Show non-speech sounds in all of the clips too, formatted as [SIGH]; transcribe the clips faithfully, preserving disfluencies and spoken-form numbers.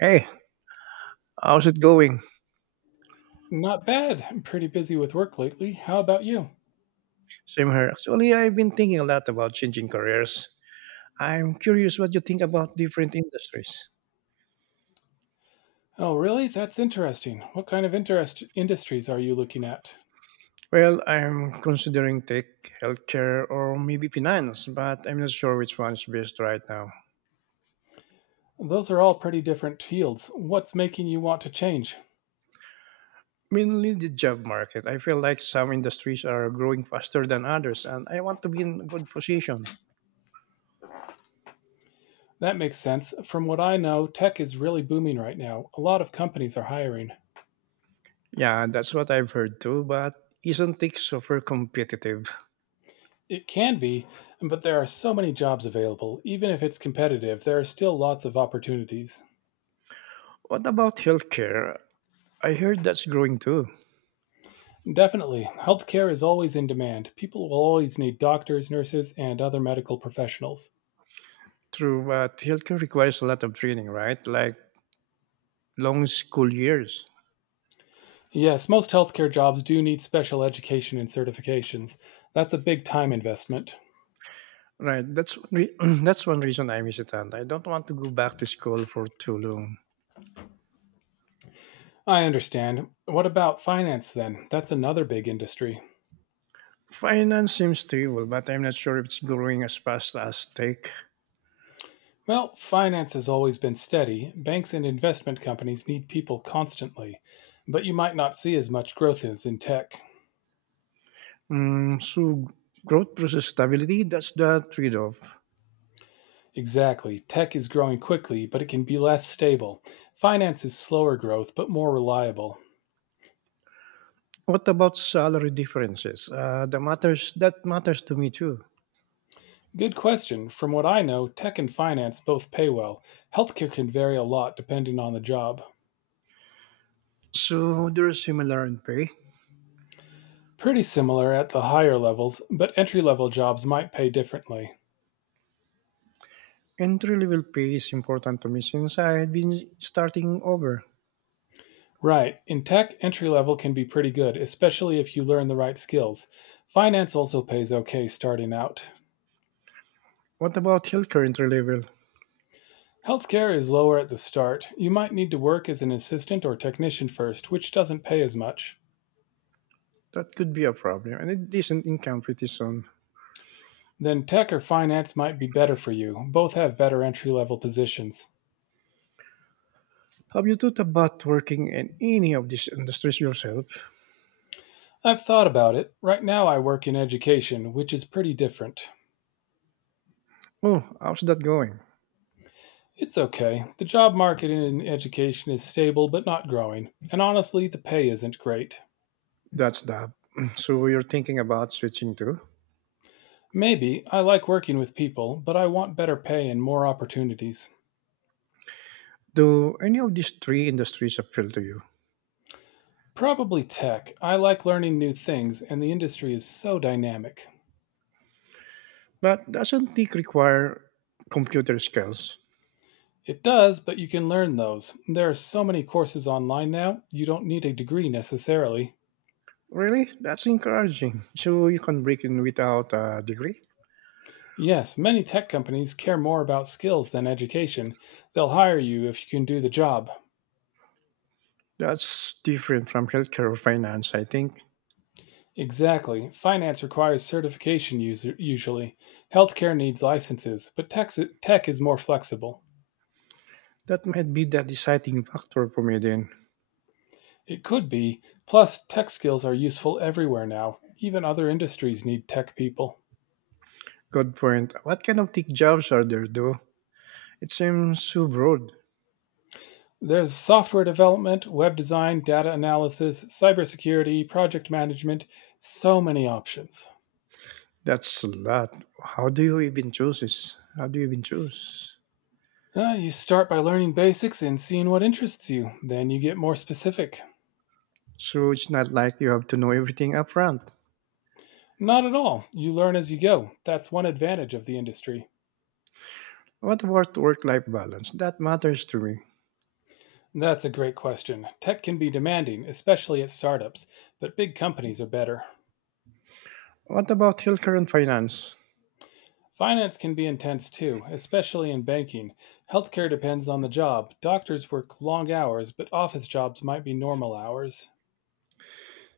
Hey, how's it going? Not bad. I'm pretty busy with work lately. How about you? Same here. Actually, I've been thinking a lot about changing careers. I'm curious what you think about different industries. Oh, really? That's interesting. What kind of interest industries are you looking at? Well, I'm considering tech, healthcare, or maybe finance, but I'm not sure which one's best right now. Those are all pretty different fields. What's making you want to change? Mainly the job market. I feel like some industries are growing faster than others, and I want to be in a good position. That makes sense. From what I know, tech is really booming right now. A lot of companies are hiring. Yeah, that's what I've heard too, but isn't tech super competitive? It can be, but there are so many jobs available. Even if it's competitive, there are still lots of opportunities. What about healthcare? I heard that's growing too. Definitely. Healthcare is always in demand. People will always need doctors, nurses, and other medical professionals. True, but healthcare requires a lot of training, right? Like long school years, Yes, most healthcare jobs do need special education and certifications. That's a big time investment. right? That's one re- [CLEARS THROAT] that's one reason I'm hesitant. I don't want to go back to school for too long. I understand. What about finance then? That's another big industry. Finance seems stable, but I'm not sure if it's growing as fast as tech. Well, finance has always been steady. Banks and investment companies need people constantly, but you might not see as much growth as in tech. Mm, so growth versus stability, that's the trade-off. Exactly. Tech is growing quickly, but it can be less stable. Finance is slower growth, but more reliable. What about salary differences? Uh, the matters that matters to me too. Good question. From what I know, tech and finance both pay well. Healthcare can vary a lot depending on the job. So they're similar in pay. Pretty similar at the higher levels, but entry level jobs might pay differently. Entry level pay is important to me since I had been starting over. Right, in tech, entry level can be pretty good, especially if you learn the right skills. Finance also pays okay starting out. What about health currently level? Healthcare is lower at the start. You might need to work as an assistant or technician first, which doesn't pay as much. That could be a problem, and it isn't in competition. Then tech or finance might be better for you. Both have better entry level positions. Have you thought about working in any of these industries yourself? I've thought about it. Right now, I work in education, which is pretty different. Oh, how's that going? It's okay. The job market in education is stable but not growing, and honestly, the pay isn't great. That's that. [CLEARS THROAT] So you're thinking about switching to? Maybe I like working with people, but I want better pay and more opportunities. Do any of these three industries appeal to you? Probably tech. I like learning new things, and the industry is so dynamic. But doesn't it require computer skills? It does, but you can learn those. There are so many courses online now, you don't need a degree necessarily. Really? That's encouraging. So you can break in without a degree? Yes, many tech companies care more about skills than education. They'll hire you if you can do the job. That's different from healthcare or finance, I think. Exactly. Finance requires certification user, usually. Healthcare needs licenses, but tech, tech is more flexible. That might be the deciding factor for me then. It could be. Plus, tech skills are useful everywhere now. Even other industries need tech people. Good point. What kind of tech jobs are there though? It seems so broad. There's software development, web design, data analysis, cybersecurity, project management, so many options. That's a lot. How do you even choose this? How do you even choose? Uh, you start by learning basics and seeing what interests you. Then you get more specific. So it's not like you have to know everything upfront. Not at all. You learn as you go. That's one advantage of the industry. What about work-life balance? That matters to me. That's a great question. Tech can be demanding, especially at startups, but big companies are better. What about healthcare and finance? Finance can be intense too, especially in banking. Healthcare depends on the job. Doctors work long hours, but office jobs might be normal hours.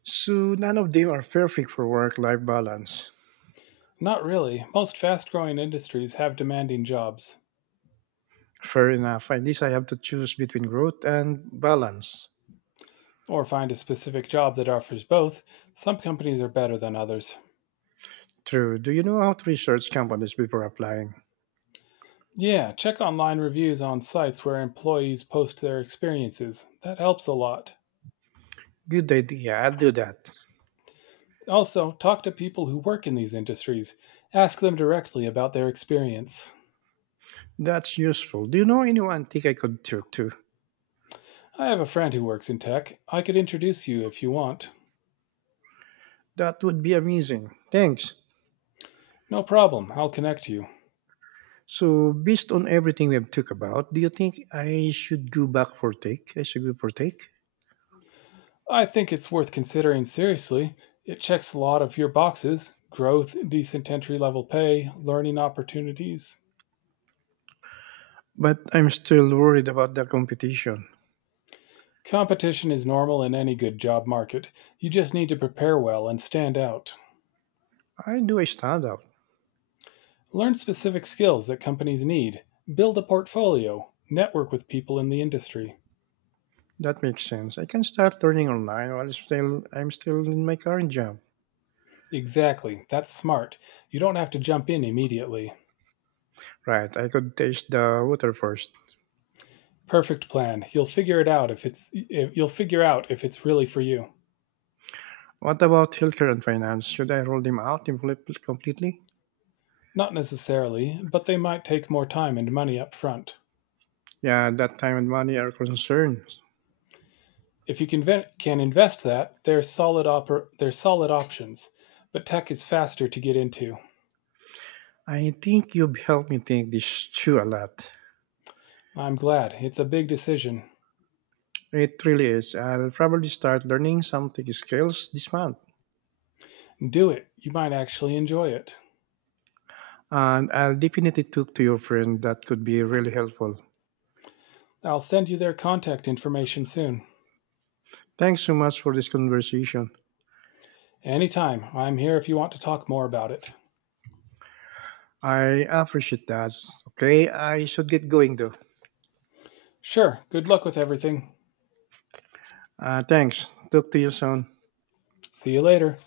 So none of them are perfect for work-life balance. Not really. Most fast growing industries have demanding jobs, Fair enough. At least I have to choose between growth and balance. or find a specific job that offers both. Some companies are better than others. True. Do you know how to research companies before applying? Yeah, check online reviews on sites where employees post their experiences. That helps a lot. Good idea. I'll do that. Also, talk to people who work in these industries. Ask them directly about their experience. That's useful. Do you know any antique I could trip to? I have a friend who works in tech. I could introduce you if you want. That would be amazing. Thanks. No problem, I'll connect you. So, based on everything we've talked about, do you think I should go back for take? I should go for take? I think it's worth considering seriously. It checks a lot of your boxes: growth, decent entry level pay, learning opportunities. But I'm still worried about the competition. Competition is normal in any good job market. You just need to prepare well and stand out. I do a stand out. Learn specific skills that companies need. Build a portfolio. Network with people in the industry. That makes sense. I can start learning online while still I'm still in my current job. Exactly. That's smart. You don't have to jump in immediately. Right. I could taste the water first. Perfect plan. You'll figure it out if it's if you'll figure out if it's really for you. What about healthcare and finance? Should I roll them out impl- completely? Not necessarily, but they might take more time and money up front. Yeah, that time and money are concerns. If you can, ven- can invest that, they're solid, oper- they're solid options, but tech is faster to get into. I think you've helped me think this through a lot. I'm glad. It's a big decision. It really is. I'll probably start learning something skills this month. Do it. You might actually enjoy it. And I'll definitely talk to your friend. That could be really helpful. I'll send you their contact information soon. Thanks so much for this conversation. Anytime. I'm here if you want to talk more about it. I appreciate that. Okay, I should get going though. Sure. Good luck with everything. Uh, thanks. Talk to you soon. See you later.